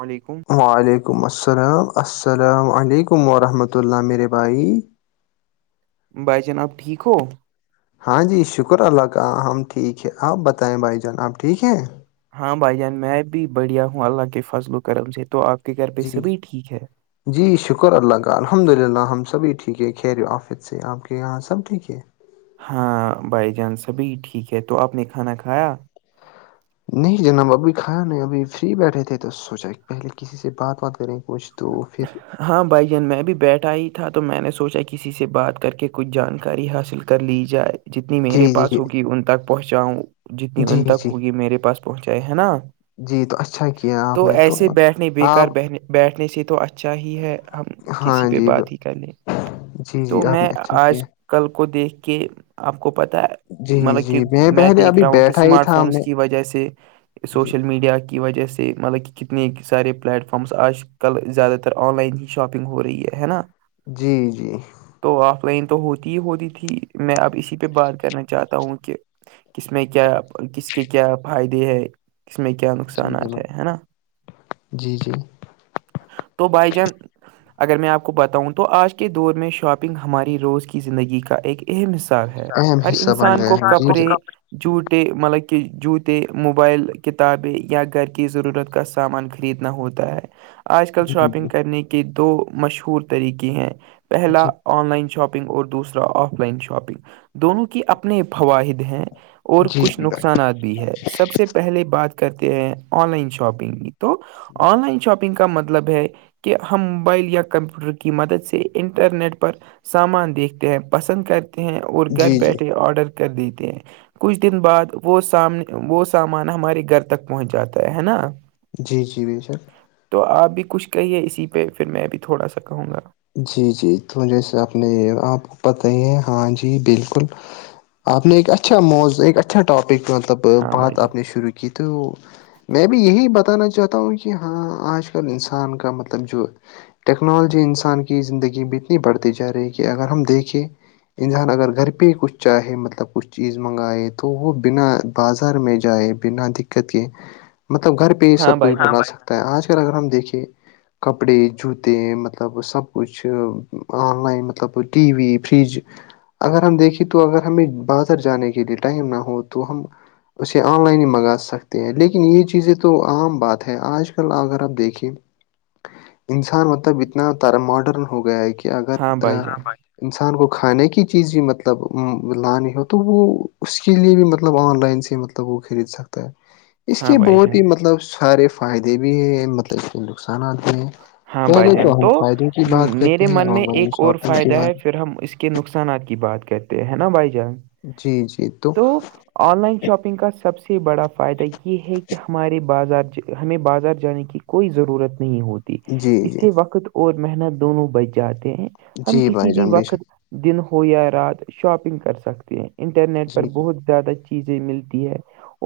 الل علیکم وعلیکم السلام السلام علیکم ورحمۃ اللہ میرے بھائی بھائی جناب ٹھیک ہو ہاں جی شکر اللہ کا ہم ٹھیک ہے آپ بتائیں بھائی جان آپ ٹھیک ہیں ہاں بھائی جان میں بھی بڑھیا ہوں اللہ کے فضل و کرم سے تو آپ کے گھر پہ جی سبھی ٹھیک ہے جی شکر اللہ کا الحمد للہ ہم سبھی ٹھیک ہے خیر آف سے آپ کے یہاں سب ٹھیک ہے ہاں بائی جانس ابھی ٹھیک ہے تو آپ نے کھانا کھایا نہیں جناب ابھی کھایا نہیں ابھی فری بیٹھے تھے تو سوچا پہلے کسی سے بات بات کریں کچھ تو پھر ہاں بھائی جان میں بھی بیٹھا ہی تھا تو میں نے سوچا کسی سے بات کر کے کچھ جانکاری حاصل کر لی جائے جتنی میرے جی جی پاس ہوگی ان تک پہنچاؤں جتنی جی ان جی تک جی ہوگی میرے پاس پہنچائے ہے نا جی تو اچھا کیا آپ تو نے ایسے بیٹھنے آپ بےیکار بہنے بیٹھنے سے تو اچھا ہی ہے ہم ہاں کسی پہ جی ب- بات ہی کرنے جی جی تو آپ نے میں اچھا آج کیا کل کو دیکھ کے آپ کو پتا ہے جی مطلب کہ جی میں پہلے دیکھ ابھی رہا ہوں کہ بیٹھا ہی اسمارٹ تھا فونس میں کی وجہ سے جی سوشل میڈیا کی وجہ سے مطلب کہ کتنے سارے پلیٹ فارمس آج کل زیادہ تر آن لائن ہی شاپنگ ہو رہی ہے نا جی جی تو آف لائن تو ہوتی ہی ہوتی تھی میں اب اسی پہ بات کرنا چاہتا ہوں کہ کس میں کیا کس کے کیا فائدے ہے کس میں کیا جی نقصانات جناب ہے ہے نا جی جی تو بائی جان اگر میں آپ کو بتاؤں تو آج کے دور میں شاپنگ ہماری روز کی زندگی کا ایک اہم حصہ ہے اہم ہر حصہ بن انسان گیا کو ہے کپڑے جوتےے مطلب کہ جووتے موبائل کتابیں یا گھر کی ضرورت گس سامان خریدنا ہوتا ہے آج کل جی شاپنگ کرنے کے دو مشہور طریقے ہیں پہلا جی آن لائن شاپنگ اور دوسرا آف لائن شاپنگ دونوں کی اپنے فواہد ہیں اور جی کچھ جی نقصانات بھی ہے سب سے پہلے بات کرتے ہیں آن لائن شاپنگ تو آن لائن شاپنگ کا مطلب ہے کہ ہم موبائل یا کمپیوٹر کی مدد سے انٹرنیٹ پر سامان دیکھتے ہیں پسند کرتے ہیں اور گھر جی جی بیٹھے آڈر کر دیتے ہیں کچھ دن بعد وہ سامنے وہ سامان ہمارے گھر تک پہنچ جاتا ہے ہے نا جی جی بھ سر تو آپ بھی کچھ کہیے اسی پہ پھر میں بھی تھوڑا سا کہوں گا جی جی تو جیسے اپنے آپ کو پتہ ہی ہے ہاں جی بالکل آپ نے ایک اچھا موز ایک اچھا ٹاپک مطلب ہاں بھائی بات جان آپ نے شروع کی تو میں بھی یہی بتانا چاہتا ہوں کہ ہاں آج کل انسان کا مطلب جو ٹیکنالوجی انسان کی زندگی میں اتنی بڑھتی جا رہی ہے کہ اگر ہم دیکھیں انسان اگر گھر پہ ہی کچھ چاہے مطلب کچھ چیز منگائے تو وہ بنا بازار میں جائے بنا دقت کے مطلب گھر پہ پہ ہاں سب کچھ بھائی جان بڑھا سکتا ہے آج کل اگر ہم دیکیںے کپڑے جوتے مطلب مطلب سب کچھ آن لائن مطلب ٹی وی فریج اگر ہم دیکھیں تو اگر ہمیں بازر جانے کے لیے ٹائم نہ ہو تو ہم اسے آن لائن ہی منگا سکتے ہیں لیکن یہ چیزیں تو عام بات ہے آج کل اگر آپ دیکھیں انسان مطلب اتنا تارا ماڈرن ہو گیا ہے کہ اگر ہاں بھائی جان انسان کو کھانے کی چیز بھی مطلب لانی ہو تو وہ اس کے لیے بھی مطلب آن لائن سے مطلب توب وہ خرید سکتا ہے اس ہاں کے بھائی بہت جان ہی مطلب سارے فائدے بھی ہیں مطلب اس کے نقصانات ہیں ہاں بھائی پہلے جان ہم تو فائدوں کی بات میرے کرتے ہیں من میں آن لائن ایک اور شاپنگ فائدہ کی ہے بات پھر ہم اس کے نقصانات کی بات کرتے ہیں نا بھائی جان جی جی تو آن لائن شاپنگ کا سب سے بڑا فائدہ یہ ہے کہ ہمارے بازار ہمیں بازار جانے کی کوئی ضرورت نہیں ہوتی جی اس جی سے وقت اور محنت دونوں بچ جاتے ہیں ہم جی کسی بھائی بھی جان بے شک وقت دن ہو یا رات شاپنگ کر سکتے ہیں انٹرنیٹ پر جی بہت زیادہ چیزیں ملتی ہے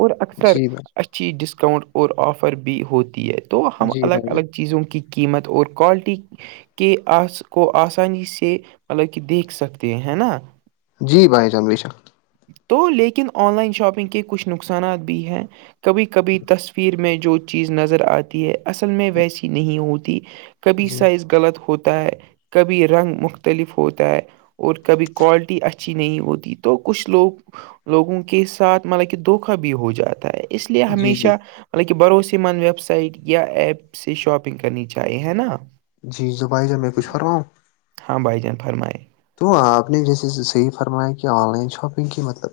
اور اکثر جی بھائی اچھی ڈسکاؤنٹ اور آفر بھی ہوتی ہے تو ہم جی الگ بھائی الگ جان چیزوں کی قیمت اور کوالٹی کے آ کو آسانی سے مطلب کہ دیکھ سکتے ہیں ہے نا جی بھائی جمریشا تو لیکن آن لائن شاپنگ کے کچھ نقصانات بھی ہیں کبھی کبھی تصویر میں جو چیز نظر آتی ہے اصل میں ویسی نہیں ہوتی کبھی جی سائز غلط ہوتا ہے کبھی رنگ مختلف ہوتا ہے اور کبھی کوالٹی اچھی نہیں ہوتی تو کچھ لوگ لوگوں کے ساتھ مطلب کہ دھوکا بھی ہو جاتا ہے اس لیے جی جی ہمیشہ مہ بھروسی مند ویب سائٹ یا ایپ سے شاپنگ کرنی چاہیے ہے نا جی زبھائی ج میں کچھ کر رہا ہوں ہاں بھائی جان فرمائیے تو آپ نے جیسے صحیح فرمایا کہ آن لائن شاپنگ کی مطلب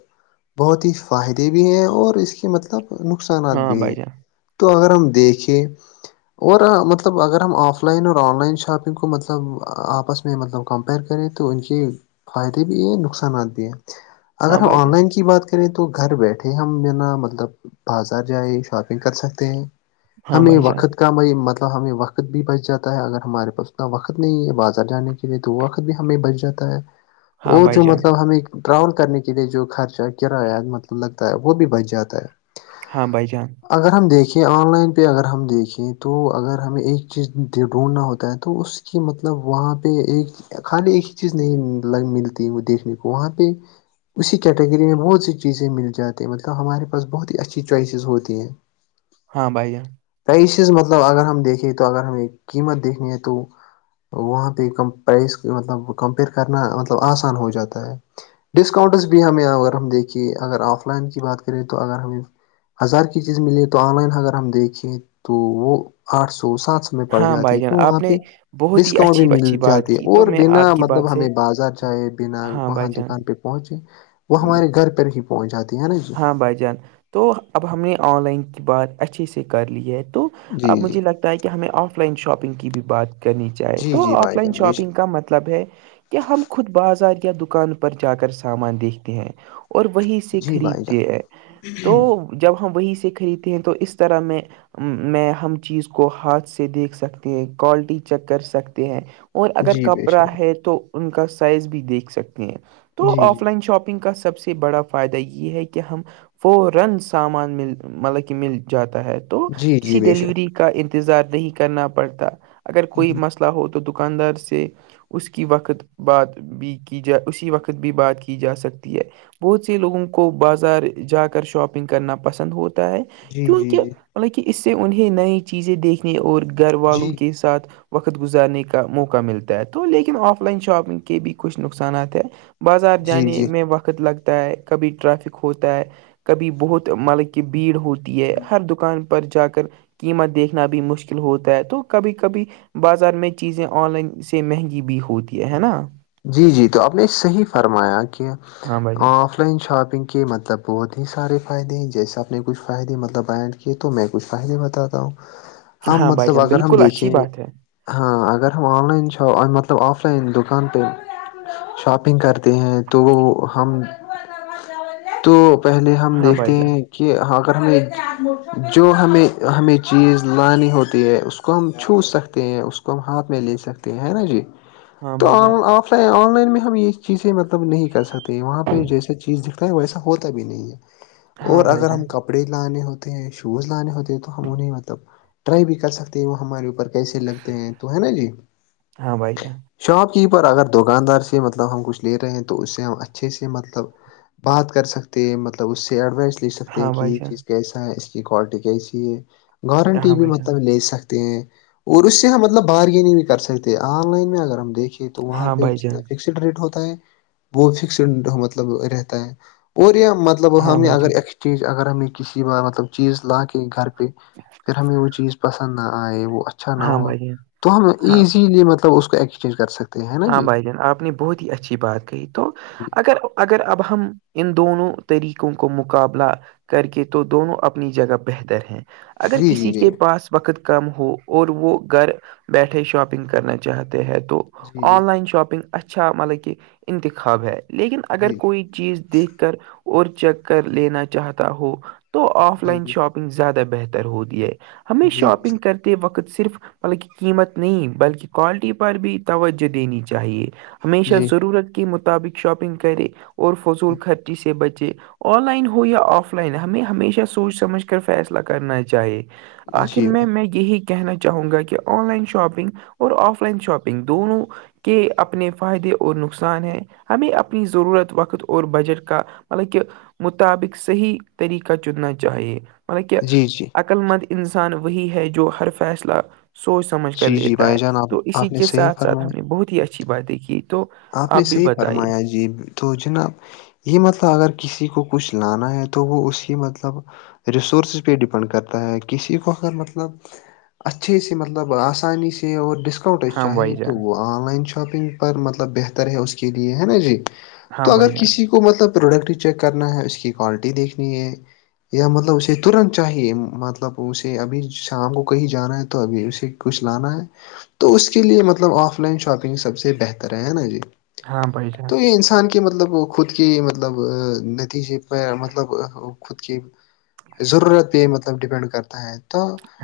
بہت ہی فائدے بھی ہیں اور اس کے مطلب نقصانات ہاں بھائی جان تو اگر ہم دیکھیں اور مطلب اگر ہم آف لائن اور آن لائن شاپنگ کو مطلب آپس میں مطلب کمپئر کرریے تو ان کے فائدے بھی ہیں نقصانات بھی ہیں اگر ہاں ہم بھائی آن جان لائن کی بات کر ے تو گھر بیٹھے ہم ناا مطلب بازار جائ شاپنگ کر سکتے ہیں ہاں ہمیں بھائی جان وقت کا بئی مت ہمیں وقت بھی بچ جاتا ہے اگر ہمارے پاس اتنا وقت نہیں ہے بازار جانے کے لیے تو وقت بھی ہمیں بچ جاتا ہے ہاں اور بھائی جو جان مطلب ہمیں ٹراول کرنے کے لیے جو خرچہ کرایہ مطلب لگتا ہے وہ بھی بچ جاتا ہے ہاں بھائی جان اگر ہم دیکھیں آن لائن پہ اگر ہم دیکھیں تو اگر ہمیں ایک چیز ڈھونڈھنا ہوتا ہے تو اس کہ مطلب وہاں پہ ایک کھانے ایک ہی چیز نہیں ملتی ہے وہ دیکھنے کو وہاں پہ اسی کیٹیگری میں بہت سی چیزیں مل جاتی ہیں مطلب ہمارے پاس بہت ہی اچھی چوائسیز ہوتی ہیں [inaudible] ہاں بھائی ج پرائسیز مطلب اگر ہم دیکھیں تو اگر ہمیں قیمت دیکھنی ہے تو وہاں پہ کمپائز مطلب کمپیئر کرنا مطلب آسان ہو جاتا ہے ڈسکاؤنٹس بھی ہمیں اگر ہم دیکھیے اگر آف لائن کی بات کریں تو اگر ہمیں ہزار کی چیز ملیے تو آن لائن اگر ہم دیکھیں تو وہ آٹھ سو سات سو میں پڑ ہاں جاتی بھائی ہے جان تو وہاں آپ پہ نے بہت ہی ڈسکاؤنٹ بھی اچھی اچھی مل بات جاتی ہے کی تو اور میں بنا آپ کی بات مطلب سے ہمیں بازار جائے بنا ہاں وہاں بھائی جان دکان پہ پہنچے وہ ہم، ہمارے گھر پہ پہنچاتی ہیں ہے نا جی ہاں بھائی جان تو اب ہم نے آن لائن کی بات اچھیے سے کر لی ہے تو جی اب جی مجھے لگتا ہے کہ ہمیں آف لائن شاپنگ کی بھی بات کرنی چاہے جی تو جی آف بھائی لائن جان بے شک شاپنگ کا مطلب ہے کیا ہم خود بازار یا دکان پر جا کر سامان دیکھتے ہیں اور وہیں سے جی خرید بھائی جان د تو جب ہم وہی سے خریدتے ہیں تو اس طرح میں میں ہم چیز کو ہاتھ سے دیکھ سکتے ہیں کوالٹی چیک کر سکتے ہیں اور اگر جی بے کپڑا شک ہے تو ان کا سائز بھی دیکھ سکتے ہیں تو جی آف جی لائن شاپ نگ کا سب سے بڑا فائدہ یہ ہے کہ ہم فورن سامان م مطلب کہ مل جاتا ہے تو جی جی کسی بے شک ڈیلیوری کا انتظار نہیں کرنا پڑتا اگر کوئی جی مسئلہ ہو تو دکاندار سے اس کی وقت بات بھی کی جا اسی وقت بھی بات کی جا سکتی ہے بہت سےی لوگوں کو باز جا کر شاپنگ کرنا پسند ہوتا ہے جی جی کیونکہ جی مطلب کہ اس سے انہیں نئی چیزیں دیکھنے اور گھر والوں جی کے ساتھ وقت گزارنے کا موقع ملتا ہے تو لیکن آف لائن شاپنگ کے بھی کچھ نقصانات ہیں بازار جی جانے جی میں وقت لگتا ہے کبھی ٹرافک ہوتا ہے کبھی بہت مطلب کی بھیڑ ہوتی ہے ہر دکان پر جا کر قیمت دیکھنا بھی مشکل ہوتا ہے تو کبھی کبھی بازار میں چیزیں آن لائن سے مہنگی بھی ہوتی ہے ہے نا جی جی تو آپ نے صحیح فرمایا کہ ہاں بھائی آ جان آن لائن شاپنگ کے مطلب بہت ہی سارے فائدے ہیں جیسے اپنے کچھ فائدے مطلب آئڈ تو میں کچھ فائلے بتاتا ہوں ہم ہاں بھائی مطلب جان اگر ہم بالکل دیکھیں اچھی بات ہے ہاں اگر ہم آن لائن چ مطلب آف لائن دکان پ شاپنگ کرتے ہیں تو ہم تو پہلے ہم ہاں بھائی دیکھتے جان ہیں کہ اگر ہمیں جو ہمیں ہمیں چیز لانی ہوتی ہے اس اس کو ہم چھو سکتے ہیں اس کو ہم ہاتھ میں لے سکتے ہیں نا جی ہاں تو بھائی جان آ آن لائن میں ہم یہ چیزیں مطلب نہیں کر سکتے وہاں پہ جیسا چیز دکھتا ہے ویسا ہوتا بھی نہیں ہے ہاں اور بھائی اگر جان ہم ک کپڑے لانے ہوتے ہیں شوز لانے ہوتے ہیں تو ہم انہیں مطلب ٹرائی بھی کر سکتے ہیں وہ ہمارے اوپر کیسے لگتے ہیں تو ہے نا جی ہاں بھائی جان شاپ کی پر اگر دکاندار سے مطلب ہم کچھ لے رہے ہیں تو اس سے ہم اچھے سے مطلب بات کر سکتے ہیں مطلب اس سے ایڈوائس ل سکتے ہیں ہاں کہ بھائی یہ جان چیز کیسا ہے اس کی کوالٹی کیسی ہے گارنٹی ہاں بھی بھائی جان مطلب لے سکتے ہیں اور اس سے ہم مطلب بارگینگ بھی کر سکتے ہیں آن لائن میں اگر ہم دیکھے تو وہاں ہاں پہ بھائی جتنا جان فکسڈ ریٹ ہوتا ہے وہ فکسڈ مطلب رہتا ہے اور یہیا مطلب ہاں ہم نے بھائی اگر جان ایکسچینج اگر ہمیں کسی ب مطلب چیز لا کے گھر پہ ج ہمیں وہ چیز پسند نہ آئے وہ اچھا نہ ہاں ہو بھائی جان تو ہم ہاں ایزیلی مطلب اس کو چیز کر سکتے ہیں ہے نا ہاں جی بھائی آپ نے بہت ہی اچھی بات کہ تو اگر اگر اب ہم ان دونوں طریقوں کو مقابلہ کر کے تو دونوں اپنی جگہ بہتر ہیں اگر جی جی کسی کے جی پاس وقت کم ہو اور وہ گھر بیٹھے شاپنگ کرنا چاہتے ہیں تو جی آن لائن شاپنگ اچھا مطلب کہ انتخاب ہے لیکن اگر جی جی کوئی چیز دیکھ کر اور چیک کر لینا چاہتا ہو تو آف لائن جی جی شاپنگ زیادہ بہتر ہوتییا ہے ہمیں جی شاپنگ کرتے وقت صرف مطلہ قیمت نہیں بلکہ کوالٹی پر بھی توجہ دینی چاہیے ہمیشہ جی ضرورت کے مطابق شاپنگ کرے اور جی فضول خرچی سے بچے آن لائن ہو یا آف لائن ہمیں ہمیشہ سوچ سمجھ کر فیصلہ کرنا چاہیے جی جی بھائی آن میں میگ یہی کہنا چاہوں گا کہ آن لائن شاپنگ اور آف لائن شاپنگ دونوں کے اپنے فائدے اور نقصان ہیں ہمیں اپنی ضرورت وقت اور بجٹ کا مطلب کہ مطابق صحیح طریقہ چننا چاہیے مطلب کہ جی جی عقل مند انسان وہی ہے جو ہر فیصلہ سوچ سمجھ کر جی جی لیتا ہے بھائی جان آپ تو اسی آپ نے کے صحیح ساتھ ساتھ ہم فرمایا نے بہت ہی اچھی باتیں کی تو آپ نے بھی صحیح بتائیے فرمایا جی تو جناب یہ مطلب اگر کسی کو کچھ لانا ہے تو وہ اسی مطلب ریسورسز پہ ڈپینڈ کرتا ہے کسی کو اگر مطلب اچھے سے مطلب آسانی سے اور ڈسک اسکاؤنٹ اس ہاں چاہیے بھائی تو جان وہ آن لائن شاپنگ پر مطلب بہتر ہے اس کے لیے ہے نا جی ہاں تو بھائی اگر جان کسی کو مطلب پروڈکٹ چیک کرنا ہے اس کی کوالٹی دیکھنی ہے یا مطلب اسے ترنت چاہیے مطلب اسے ابھی شام کو کہیں جانا ہے تو ابھی اسے کچھ لانا ہے تو اس کے لیے مطلب آف لائن شاپنگ سب سے بہتر ہے نا جی ہاں بائی جان تو یہ انسان کے مطلب خود کی مطلب نتیجے پر مطلب خود کے ضرورت پہ مطلب ڈیپینڈ کرتا ہے تو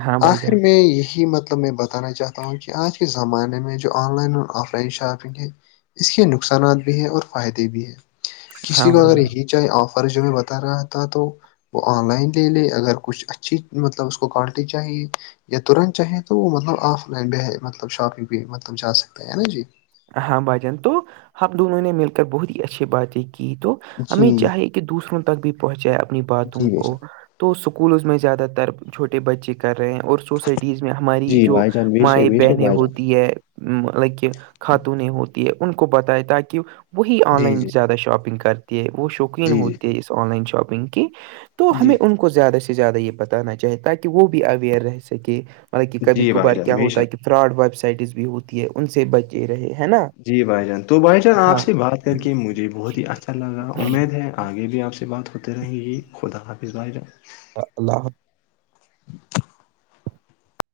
ہاں بھائی آخر جان میں یہی مطلب میں بتا بتانا چاہتا ہوں کہ آج کے زمانے میں جو آن لائن اور آف لائن شاپ گ اس کے نقصانات بھی ہیں اور فائدے بھی ہیں کسی ہاں کو بھائی اگر جان یہ آفر جو میں بتا رہا تھا تو وہ آن لائن لے لے اگر کچھ اچھی مطلب اس کو کوالٹی چاہیے یا ترنت چاہیں تو وہ مطلب آف لائن مطلب شاپنگ بھی مطلب جا سکتا ہے نا جی ہاں بھائی جان تو ہمب دونوں نے مل کر بہت ہی اچھی باتیں کی تو ہمیں جی چاہے کہ دوسروں تک بھی پہنچائے اپنی جی باتوں بے کو شک تو اسکولز میں زیادہ تر چھوٹے بچے کر رہے ہیں اور سوسائٹیز میں ہماری جی جو بھائی جان بے شک مائ بے شک بہنیں بھائی جان ہوتی ہے لائک خاتونیں ہوتی ہے ان کو بتائے تاکہ وہی آن جی لائن جی زیادہ شاپنگ کرتی ہے وہ شوق جی جی ہوتی آن ل شنگ کی تو جی ہم کو زیادہ سے زیادہ یہ بتانا چاہے تاکہ وہ بھی اویئر رہ سکے مطلب کہ کبھی جی بھائی کبھار جان کیا بے ہوتا ہے شک کہ فراڈ ویب سائٹز بھی ہوتی ہے ان سے بچے رہے ہے نا جی بھائی جان تو بھائی جان آپ ہاں سے بات کر کے مجھے بہت ہی اچھا لگا امید ہے آگے بھی آپ سے بات ہو ان یہ خودا حا بھیمار اللہ حافظ